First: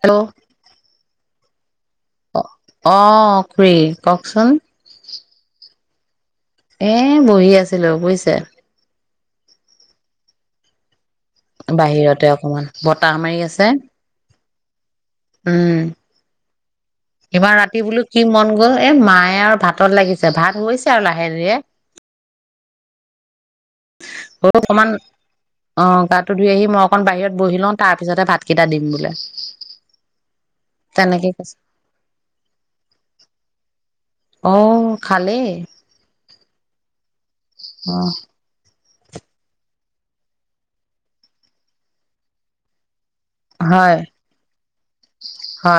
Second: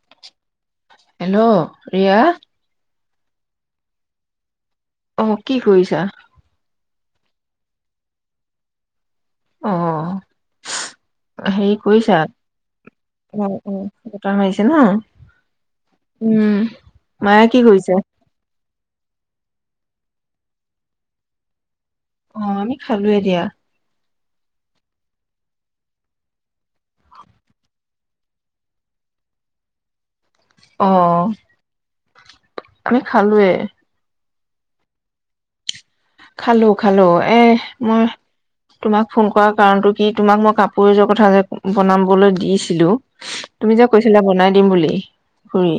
Hello hello Riya অঁ খুুৰী কওঁকচোন অঁ কি কৰিছা এ বহি আছিলো বুয়িছে অহ বাহিৰতে অকমান বতাহ অ মাৰি আছে অ বতাহ মাৰিছে ন উম উম, মায়ে এইবাৰ কি ৰাতি কৰিছে বোলো কি মন গ'ল এ মায়ে আৰু ভাতত লাগিছে ভাত হৈছে আৰু লাহে ধীৰে অ আমি খালো দিয়া অ অকমান অ গাটো ধুই আহি মই অকণ বাহিৰত বহি লওঁ তাৰপিছতে ভাতকেইটা দিম বোলে অহ তেনেকে কৈছে আমি খালোয়ে অহ খালে খালো খালো এ মই তোমাক ফোন কৰা কাৰণটো কি তোমাক মই কাপোৰ এযোৰ কথা যে বনাবলৈ দিছিলো তুমি যে হয় কৈছিলা বনাই দিম বুলি উ হয়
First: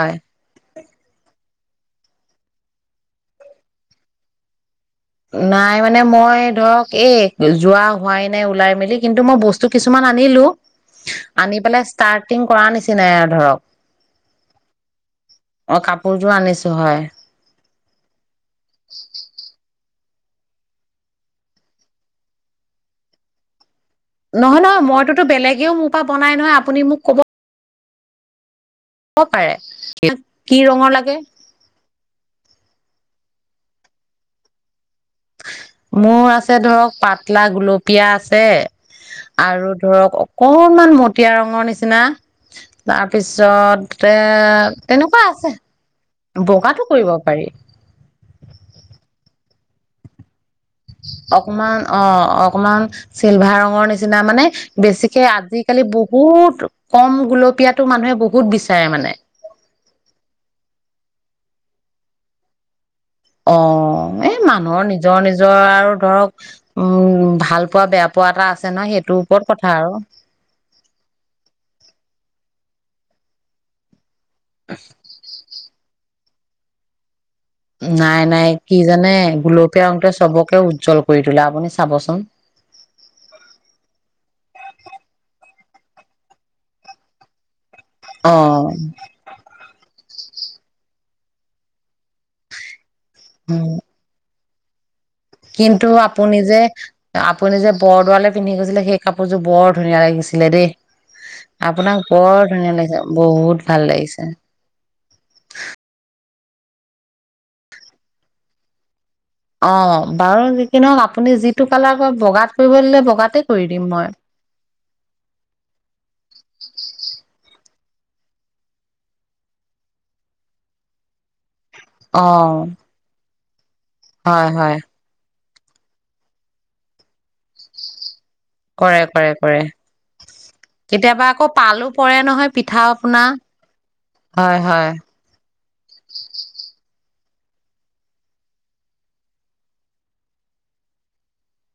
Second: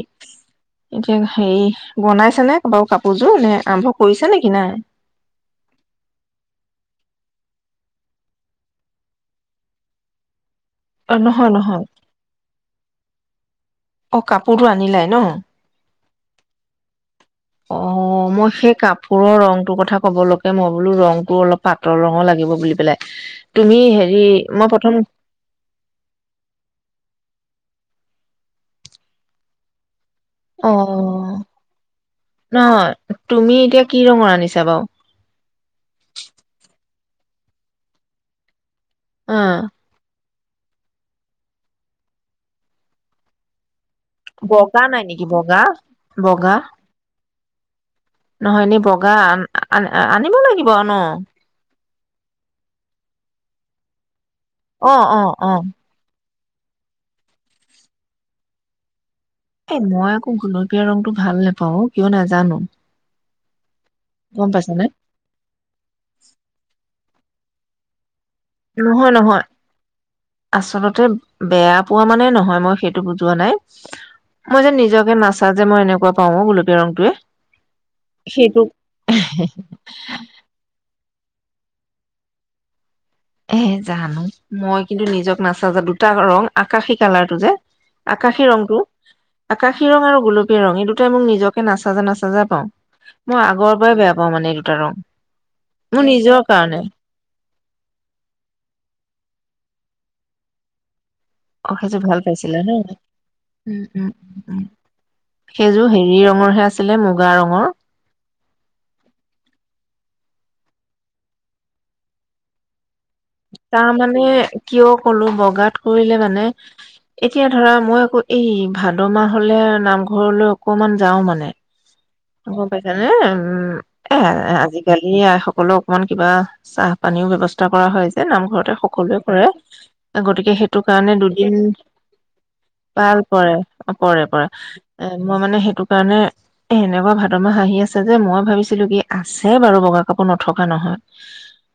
এতিয়া হেৰি বনাইছে নে বাৰু কাপোৰযোৰ নে আৰম্ভ কৰিছে নেকি নাই নাই মানে মই ধৰক এই যোৱা হোৱাই নাই ওলাই মেলি কিন্তু মই বস্তু কিছুমান আনিলো অ নহয় আনি নহয় পেলাই ষ্টাৰ্টিং কৰা নিচিনাই ধৰক অ কাপোৰটো আনিলাই ন অ কাপোৰযোৰ আনিছো হয় অ মই সেই কাপোৰৰ ৰংটোৰ কথা কবলৈকে মই বোলো ৰং টো অলপ পাতল ৰঙৰ লাগিব বুলি পেলাই তুমি হেৰি নহয় মই নহয় প্ৰথম মইতোতো বেলেগেও মোৰ পৰা বনাই নহয় আপুনি মোক ক'ব কব পাৰে কি ৰঙৰ লাগে অ' নহয় তুমি এতিয়া কি ৰঙৰ আনিছা বাও মোৰ আছে ধৰক পাতলা গুলপীয়া আছে অ' আৰু ধৰক অকণমান মতিয়া ৰঙৰ নিচিনা তাৰপিছত এ বগা নাই তেনেকুৱা নেকি আছে বগা বগাটো কৰিব পাৰি নহয়নে বগা আ আ আনিব লাগিব ব ন অকমান অ অকমান চিলভাৰ ৰঙৰ নিচিনা মানে অ' বেছিকে অ' অ' আজিকালি বহুত কম গোলপীয়াটো মানুহে বহুত বিচাৰে মানে এ মই আকৌ গুলপীয়া ৰংটো ভাল নেপাওঁ অ কিয় নাজানো। অ। অ এ গম মানুহৰ পাইছানে নিজৰ নিজৰ আৰু ধৰক উম ভাল পোৱা বেয়া পোৱা এটা আছে নহয় সেইটোৰ ওপৰত নহয়, কথা আৰু। আচলতে বেয়া। পোৱা মানে নহয়, মই সেইটো বুজোৱা নাই। মই যদি নিজকে নাচাযে। মই এনেকুৱা কওঁ, গুলপীয়া ৰংটোৱে। নাই নাই, সেইটো কি জানে? গুলপীয়া ৰংটোৱে চবকে উজ্জ্বল কৰি তোলে, আপুনি চাবচোন। এ জানো মই কিন্তু নিজক নাচাজা। দুটা ৰং আকাশী কালাৰটো যে, আকাশী অ', ৰংটো। আকাশী ৰং আৰু গোলপীয়া ৰং এই দুটাই মোক নিজকে নাচাজে নাচাজে পাও, মই উম, আগৰ পৰাই বেয়া পাওঁ মানে এই দুটা ৰং। কিন্তু মোৰ আপুনি নিজৰ যে, কাৰণে আপুনি যে বৰদোৱালে পিন্ধি গৈছিলে। সেই কাপোৰযোৰ বৰ ধুনীয়া লাগিছিলে দেই! অ' আপোনাক সেইযোৰ ভাল বৰ পাইছিলা ধুনীয়া ন? লাগিছে বহুত ভাল উম উম লাগিছে। উম সেইযোৰ হেৰিয়ৰ। ৰঙৰ হে আছিলে, মুগা ৰঙৰ। অ বাৰু যি কি নহওক আপুনি যিটো কালাৰ, বগাত কৰিব দিলে বগাতে কৰি দিম তাৰ মই। মানে, কিয় কলো, বগাত কৰিলে মানে এতিয়া ধৰা মই আকৌ এই ভাদ মাহ হলে নামঘৰলৈ অকমান যাও মানে। অ গম পাইছা নে? উম এ হয় হয় আজিকালি আই স সকলক অকমান কিবা, চাহ পানীও ব্যৱস্থা কৰা হয়। নামঘৰতে সকলোৱে কৰে, গতিকে সেইটো কাৰণে কেতিয়াবা আকৌ দুদিন পালো পৰে নহয় পিঠা পাল আপনা পৰে, পৰে-পৰে হয় হয় এ মই মানে সেই সেটো কাৰণে সেনে কোৱা ভাদ মাহ আহি আছে যে, মই ভাবিছিলো কি আছে বাৰু বগা কাপোৰ, নথকা নহয়।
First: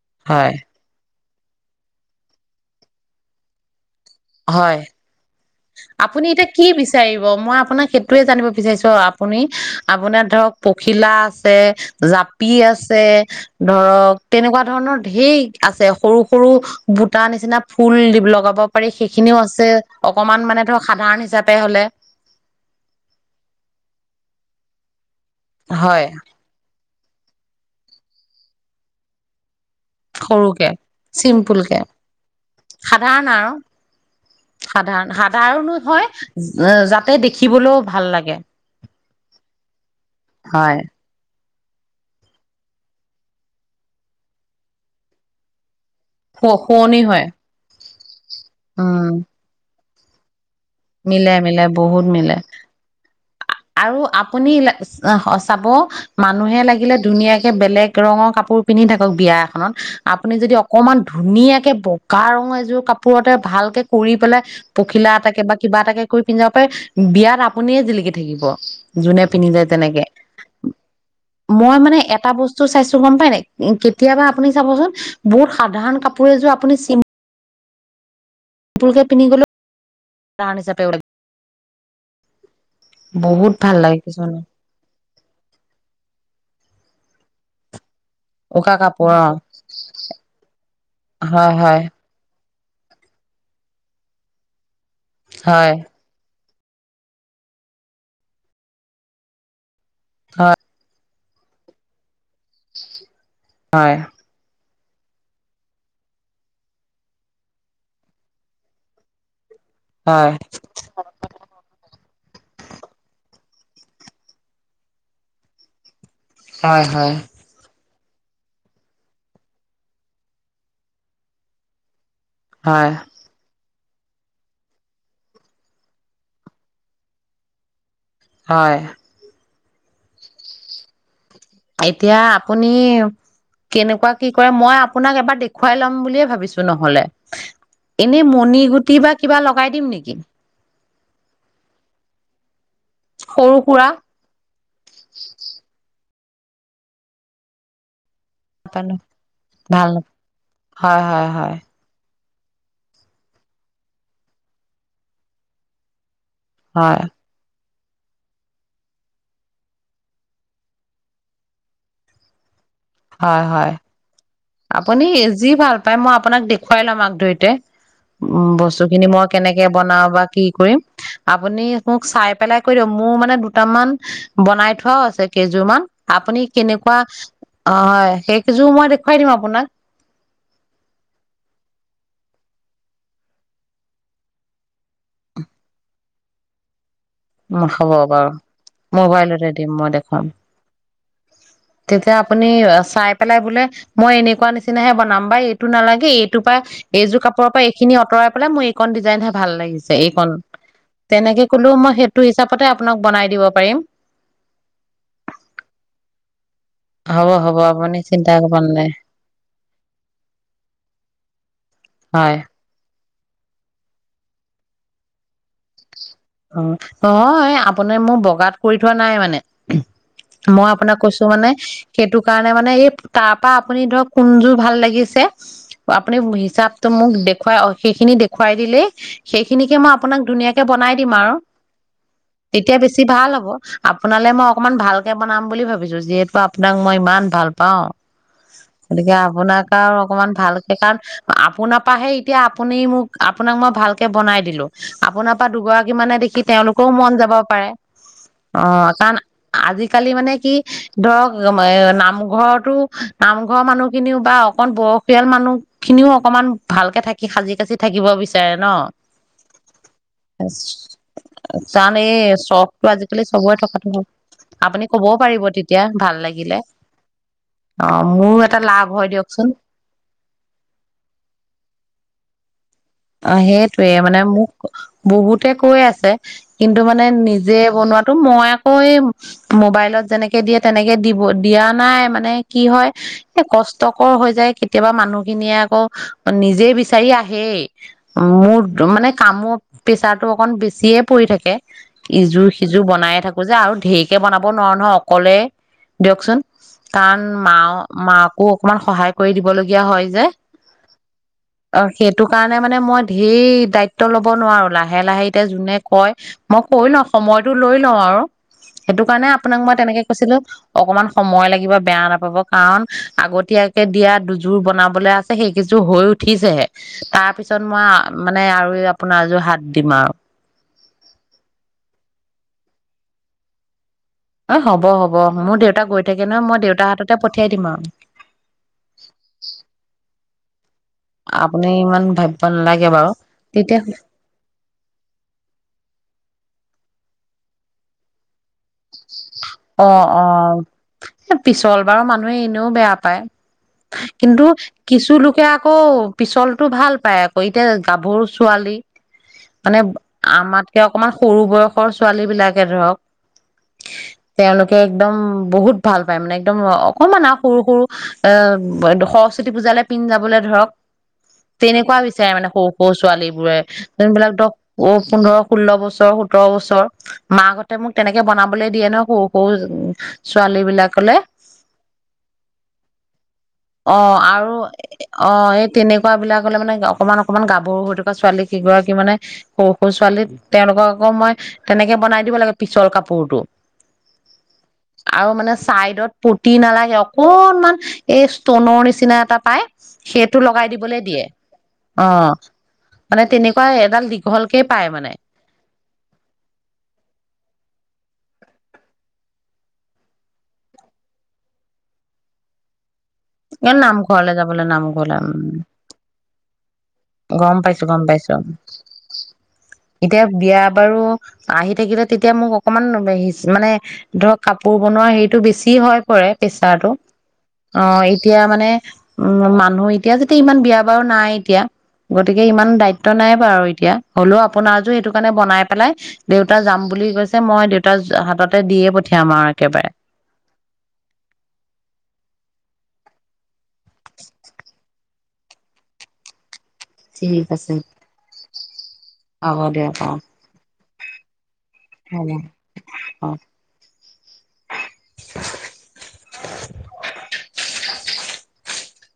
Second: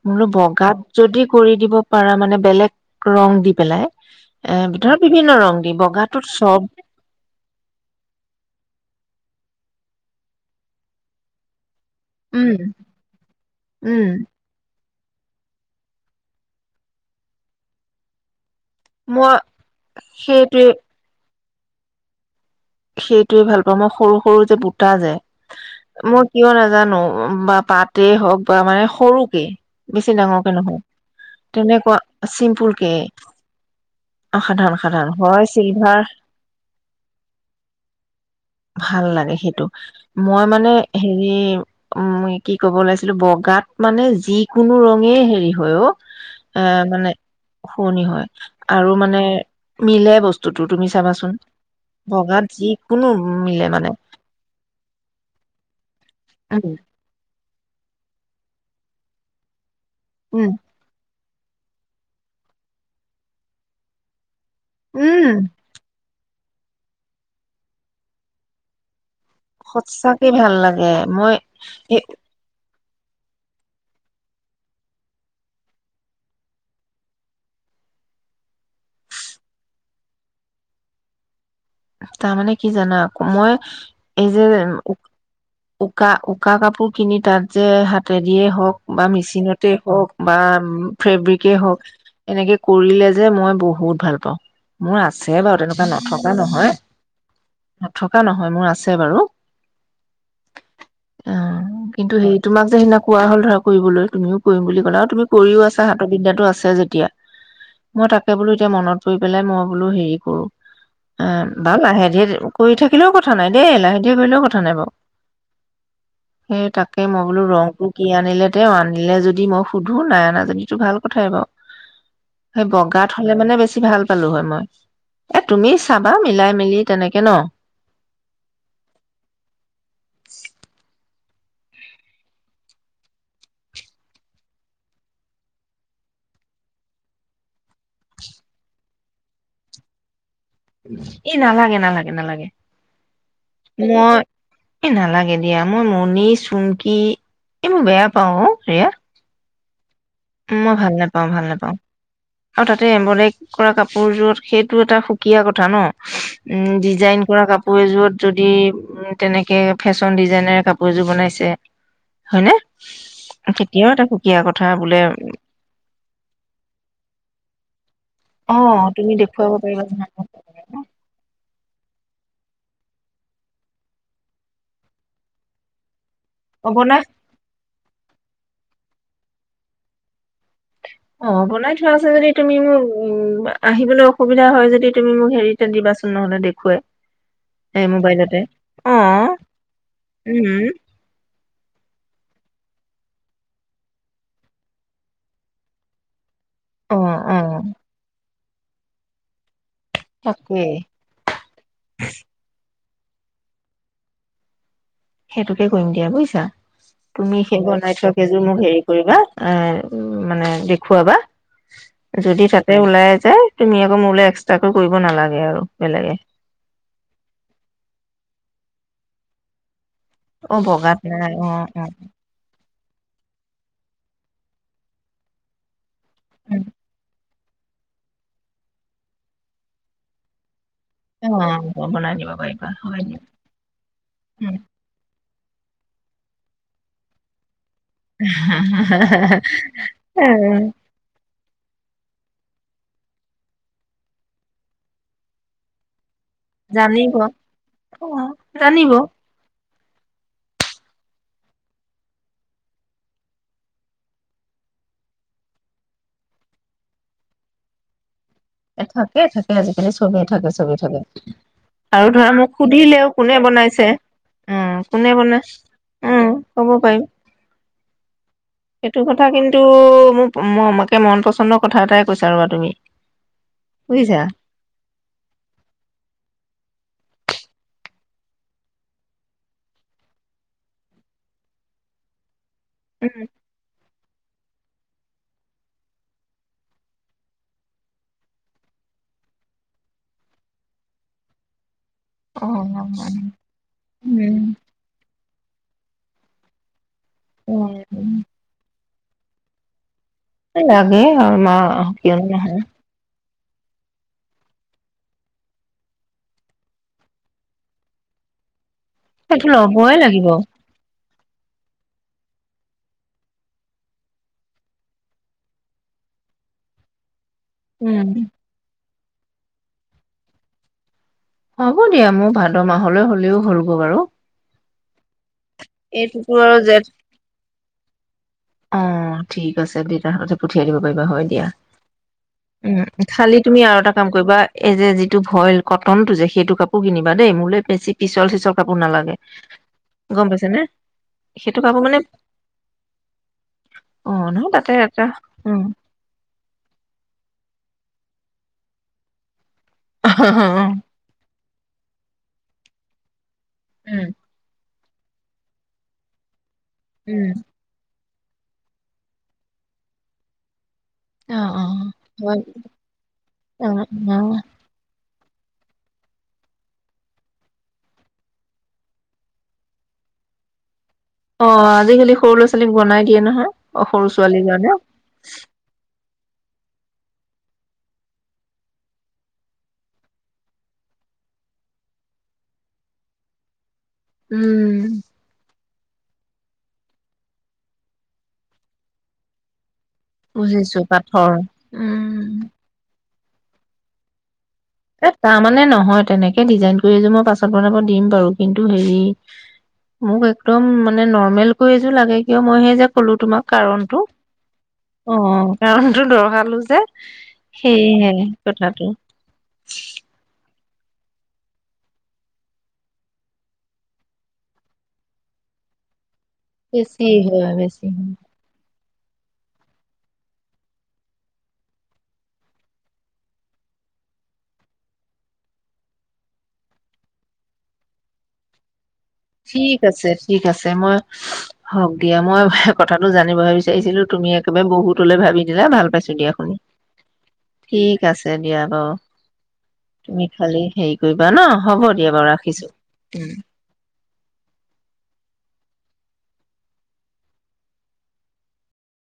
মই বোলো হয় বগাত যদি কৰি দিব পাৰা মানে বেলেগ ৰং দি পেলাই এ হয় ধৰ বিভিন্ন ৰং। দি বগাটোত আপুনি এতিয়া চব কি বিচাৰিব? মই আপোনাক সেইটোয়ে জানিব বিচাৰিছো, আপুনি আপোনাৰ ধৰক পখিলা আছে জাপি উম আছে, উম ধৰক তেনেকুৱা ধৰণৰ ঢেই আছে, সৰু, সৰু বুটা নিচিনা ফুল দি লগাব পাৰি মই সেইখিনিও আছে। অকণমান মানে সেইটোৱে ধৰক সাধাৰণ হিচাপে হ'লে সেইটোয়ে ভাল পাওঁ মই, সৰু সৰু যে বুটা যে হয় মই কিয় নাজানো? বা পাতে হওঁক বা মানে সৰুকে বেছি ডাঙৰকে সৰুকে, নহয় চিম্পুলকে, তেনেকুৱা চিম্পুল কে সাধাৰণ আৰু সাধাৰণ সাধাৰণ হয়, যাতে দেখিবলৈও ভাল লাগে ভাল লাগে সেইটো, মই মানে হয় হেৰি এ' উম, মই কি ক'ব ওলাইছিলো, বগাত মানে যিকোনো ৰঙে হেৰি হয় অ' শু শুৱনি হয়। পুৰণি হয়। আৰু উম মানে মিলে বস্তু মিলে মিলে বহুত মিলে। কুল আৰু আপুনি চাব মানুহে উম লাগিলে ধুনীয়াক কে বেলেগ ৰঙৰ কাপোৰ পিন্ধি থাকক বিয়া এখনত আপুনি উম যদি অকমান ধুনীয়া একে বগা ৰঙ এযোৰ কাপোৰতে ভালকে কৰি পেলাই পখিলা উম এটাকে বা কিবা এটাকে কৰি পিনি যাব পাৰ, বিয়াত আপুনিয়ে জিলিক থাকিব যোনে সচাকে ভাল লাগে, মই এহ টো গম পাই ন, কেতিয়াবা আপুনি চাবচোন বহুত সাধাৰণ কাপোৰ এযোৰ আপুনি ছিম্ পুলকে পিন্ধি গলেও। [unintelligible] তাৰমানে কি জানা আকৌ মই বহুত ভাল লাগে এই কিছুমানে যে উকা উ উকা কাপোৰ কিনি তাত যে হাত তেদিয়ে উকা হওক বা কাপোৰ মেচিনতে হওক বা অ হয় ফেব্ৰিকে হওক এনেকে কৰিলে যে মই বহুত ভাল পাওঁ। মোৰ আছে বাৰু হয় তেনেকুৱা নথকা ন হয়। নথকা নহয় মোৰ আছে বাৰু। হয়। অ', কিন্তু সেই তোমাক যে সিদিনা কোৱা হ'ল ধৰা হয় কৰিবলৈ তুমিও কৰিম বুলি লা আৰু তুমি কৰিও আছা, হাতৰ বিদ্যাটো আছে যেতিয়া, মই তাকে বোলো এতিয়া মনত পৰি পেলাই মই বোলো হয় হেৰি হয় কৰোঁ। বাৰ লাহে ধীৰে কৰি থাকিলেও কথা নাই দেই, লাহে ধীৰে কৰিলেও কথা নাই বাৰু। সেই হয় তাকে হয় মই বোলো ৰংটো কি আনিলে তেওঁ আনিলে যদি মই সুধো নাই আনা যদিটো ভাল কথাই বাৰু। সেই হয় বগাত হ'লে মানে বেছ ভাল পালোঁ হয় মই, এ তুমি চাবা মিলাই মিলি তেনেকে ন'। হয়। এতিয়া আপুনি কেনেকুৱা কি কৰে মই আপোনাক এবাৰ দেখুৱাই ল'ম বুলিয়ে ভাবিছো নহলে, এনে মণি গুটি বা কিবা লগাই দিম নেকি? এই নালাগে, নালাগে, নালাগে। সৰু সুৰা মই এই নালাগে দিয়া, মই মনি চুমকি এই মোৰ বেয়া পাওঁ অ', এয়া। ভাল। মই ভাল হয় নেপাওঁ হয় ভাল হয় নেপাওঁ। আৰু তাতে এমব্ৰলেক কৰা কাপোৰ যোৰত সেইটো এটা সুকীয়া কথা ন। উম হয় ডিজাইন কৰা কাপ পোৰ যোৰত যদি তেনেকে ফেশ্বন ডিজাইনে কাপোৰ এযোৰ বনাইছে হয়নে? হয় হয় তেতিয়াও এটা সুকীয়া কত থা আপুনি বোলেম। যি ভাল পায় মই আপোনাক দেখুৱাই লম আগ ধৰিতে, উম অ বস্তুখিনি তুমি মই দেখুৱাব কেনেকে পাৰিবা বনাও জনাব বা কি কৰিম। আপুনি মোক চাই পেলাই কৈ দিয়ক মোৰ মানে দুটামান বনাই থোৱাও আছে কেইযোৰ মান। আপুনি অ কেনেকুৱা বনাই অ হয় সেইকেইযোৰ মই দেখ খুৱাই দিম আপোনাক। অ বনাই থোৱা আছে যদি তুমি মোক উম আহিবলৈ অসুবিধা হয় যদি তুমি মোক হেৰিতে দিবাচোন নহ'লে দেখুৱাই। এই হব বাৰু মোবাইলতে অ মোবাইলতে দিম মই দেখুৱাম। উম তেতিয়া আপুনি নিয় চাই পেলাই বোলে মই এনেকুৱা নিচিনে বনাম বা এইটো নালাগে এইট টো পাই অ এইযোৰ অ কাপোৰৰ পৰা এইখিনি অতৰাব বোলে মোৰ এইখন ডিজাইন হে ভাল লাগিছে। এইকন, তাকেই তেনেকে কলেও মই সেই আপোনাক বনাই দিব পাৰিম। সেইটোকে কৰিম দিয়া বুজিছা। হ'ব তুমি হ'ব সেই বনাই আপুনি থোৱা চিন্তা কেইযোৰ কৰিব মোক হেৰি নালাগে কৰিবা এহ মানে দেখুৱাবা, হয় যদি তাতে ওলাই যে তুমি আকৌ মোৰলৈ এক্সট্ৰাকৈ কৰিব নালাগে আৰু বেলেগে উম, নহয় আপোনাৰ মোৰ বগাত কৰি থোৱা নাই মানে। অ মই আপোনাক বগাত কৈছো নাই অ মানে অ সেইটো কাৰণে মানে এই তাৰ পৰা আপুনি ধৰক কোনজোৰ ভাল লাগিছে আপোনি হিচাপটো মোক দে খুৱাই সেইখিনি দেখুৱাই দিলেই সেইখিনিকে মই আপোনাক ধুনীয়াকে বনাই উম, অ বনাই দিব পাৰিবা তেতিয়া হয় বেছি দিয়া ভাল হ'ব আপোনালৈ মই উম। অকমান ভালকে বনাম বুলি ভাবিছো যিহেতু আপোনাক মই ইমান ভাল পাওঁ গতিকে আপোনাৰ আৰু অকমান ভালকে কাৰণ আপোনাৰ পৰাহে এতিয়া আপুনি মোক আপোনাক মই ভালকে বনাই দিলোঁ, আপোনাৰ পৰা দুগৰাকী কিমানে দেখি কি তেওঁলোকৰও মন জানিব যাব পাৰে অ জানিব অ', কাৰণ আজি আজিকালি মানে কি ধৰক নামঘৰতো নামঘৰৰ মানুহ খিনিও বা অকন বয়সীয়াল মানুহ খিনিও অকমান ভালকে থাকি সাজি-কাজি থাকিব বিচাৰ থাকে, থাকে আজিকালি চবেই থাকে চবে থাকে কাৰণ আৰু এই ধৰা মোক চখটো সুধিলেও আজিকালি কোনে চবৰে বনাইছে থকাটো উম, আপুনি কবও কোনে পাৰিব বনাই তেতিয়া ভাল উম, লাগিলে ক'ব পাৰিম। অ', মোৰো এটা লাভ সেইটো হয় কথা দিয়কচোন কিন্তু মোক-মাকে মন পছন্দৰ কথা এটাই কৈছ তুমি অ', সেইটোয়ে মানে বুজিছা মোক বহুতে কৈ আছে কিন্তু মানে নি যে, বনোৱাতো মই আকৌ এই মোবাইলত যেনেকে দিয়ে তেনেকে দিব-দিয়া নাই মানে কি হয়, উম এই কষ্ট কৰ হৈ যায় কেতিয়াবা মানুহখিনিয়ে আকৌ নিজেই বিচাৰি আহেই। মোৰ মানে কামৰ প্ৰেচাৰটো অকন বেছিয়ে পৰি থাকে। অ ইযোৰ সিজোৰ বনাইে থাকো যে, আৰু ঢেৰকে উম বনাব নোৱাৰো নহয় অকলে। দিয়কচোন। কাৰণ মা, উম মাকো অকণমান সহায় কৰি দিবলগীয়া হয় যে অ সেইটো [unintelligible] কাৰণে মানে মই ভি সেই দায়িত্ব ল'ব নোৱাৰো লাহে, লাহে এতিয়া যোনে কয় মই কৈ লওঁ সময়টো লৈ লওঁ আৰু। সেইটো কাৰণে আপোনাক মই ল'বই তেনেকে লাগিব কৈছিলো অকণমান সময় লাগিব বেয়া নাপাব কাৰণ, আগতীয়াকে দিয়া দুযোৰ বনাবলৈ আছে সেইকেইযোৰ হৈ উঠিছেহে। তাপিছ পিছত উম মই মানে আৰু ইয়াত। আপোনাৰ যোৰ হাত দিম আৰু হ'ব দিয়া মোৰ ভাদ মাহলৈ হ'লেও হলগৈ বাৰু অ হব হ'ব মোৰ দেউতাক গৈ থাকে এইটোতো ন আৰু মই জেঠ দেউতাৰ হাততে পঠিয়াই দিম আৰু অ ঠিক আছে দিই। তাৰ হাততে পঠিয়া। কৰি লব পাৰিবা হয় দিয়া আপুনি ইমান ভাবিব উম নালাগে বাৰু খালি তুমি আৰু তেতিয়া এটা কাম কৰিবা এইজে যিটো ভইল কটনটো যে সেইটো কাপোৰ কিনিব। দেই মোলে বেছি পিছল চিছল অ অ নে? সেইটো পিছল কাপোৰ মানে বাও মানুহে এনেও বেয়া। অ কিন্তু নহয় তাতে এটা কিছু লোকে উম আকৌ পিছলতটো ভাল পায় আকৌ তাই গাভৰু ছোৱালী। মানে আমাতকে অকণমান সৰু। বয়সৰ ছোৱালী বিলাকে ধৰক। উম তেওঁলোকে একদম বহুত ভাল পায় মানে। একদম অকণমান আ উম সৰু সৰু এ সৰস্বতী পূজালৈ পিন্ধ যাবলৈ ধৰক অ অ তেনেকুৱা বিচাৰে হয় মানে সৰু সৰু ছোৱালী বোৰে অ অ যোনবিলাক ধৰক অ পোন্ধৰ ষোল্ল বছৰ সোতৰ বছৰ মাকতে মোক তেনেকে বনাবলে দিয়ে ন সৰু সৰু ছোৱালী বিলাক অ আজিকালি সৰু ল'ৰা ছোৱালীক বনাই দিয়ে নহয়। অ সৰু ছোৱালীৰ আৰু কাৰণে অ এই তেনেকুৱা। বিলাকলে মানে অকনমান অকমান গাভৰু হৈ থকা ছোৱালী কেইগৰাকী মানে সৰু সৰু ছোৱালী তেওঁলোকক আকৌ মই তেনেকে বনাই দিব লাগে পিছল কাপোৰতো উম চাইডত পুতি নালাগে অকনমান এই ষ্টনৰ নিচিনা এটা পায়। সেইটো লগাই বুজিছো দিবলৈ দিয়ে পাথৰ অ উম মানে তেনেকুৱা এডাল দীঘল এ তাৰমানে নহয়। তেনেকে ডিজাইন কৰি এযোৰ মই পাছত বনাব দিম বাৰু কিন্তু হেৰি মোক একদম মানে নৰ্মেল কৰি এযোৰ লাগে কিয় মই সেই যে কলো তোমাক এ কাৰণটো নামঘৰলে যাবলৈ নামঘৰলে অ উম কাৰণটো দহ়ালো যে গম পাইছো গম সেয়হে পাইছো কথাটো এতিয়া বিয়া বাৰু আহি থাকিলে তেতিয়া মোক অকণমান মানে ধৰক কাপোৰ বনোৱা হেৰিতটো বেছি হৈ পৰে। প্ৰেছাৰটো বেছি হয় অ বেছি হয় এতিয়া মানে উম মানুহ এতিয়া যেতিয়া ইমান বিয়া বাৰু নাই এতিয়া গতিকে ইমান দায়িত্ব নাই বাৰু এতিয়া হলেও আপোনা যো সেইটো কাৰণে বনাই পেলাই দেউতা যাম বুলি কৈছে মই দেউতা হাততে দিয়ে পত ঠিক আছে ঠিক আছে মই হওক দিয়া মই কথাটো জানিবহে বিচাৰিছিলো তুমি একেবাৰে বহুতলে ভাবি দিলা ভাল পাইছো দিয়া শুনি ঠিক আছে ঠিক আছে দিয়া বাও হ'ব দিয়ক অ তুমি খালি হেৰি কৰিবা ন হ'ব দিয়া বাৰু ৰাখিছো উম অ [unintelligible]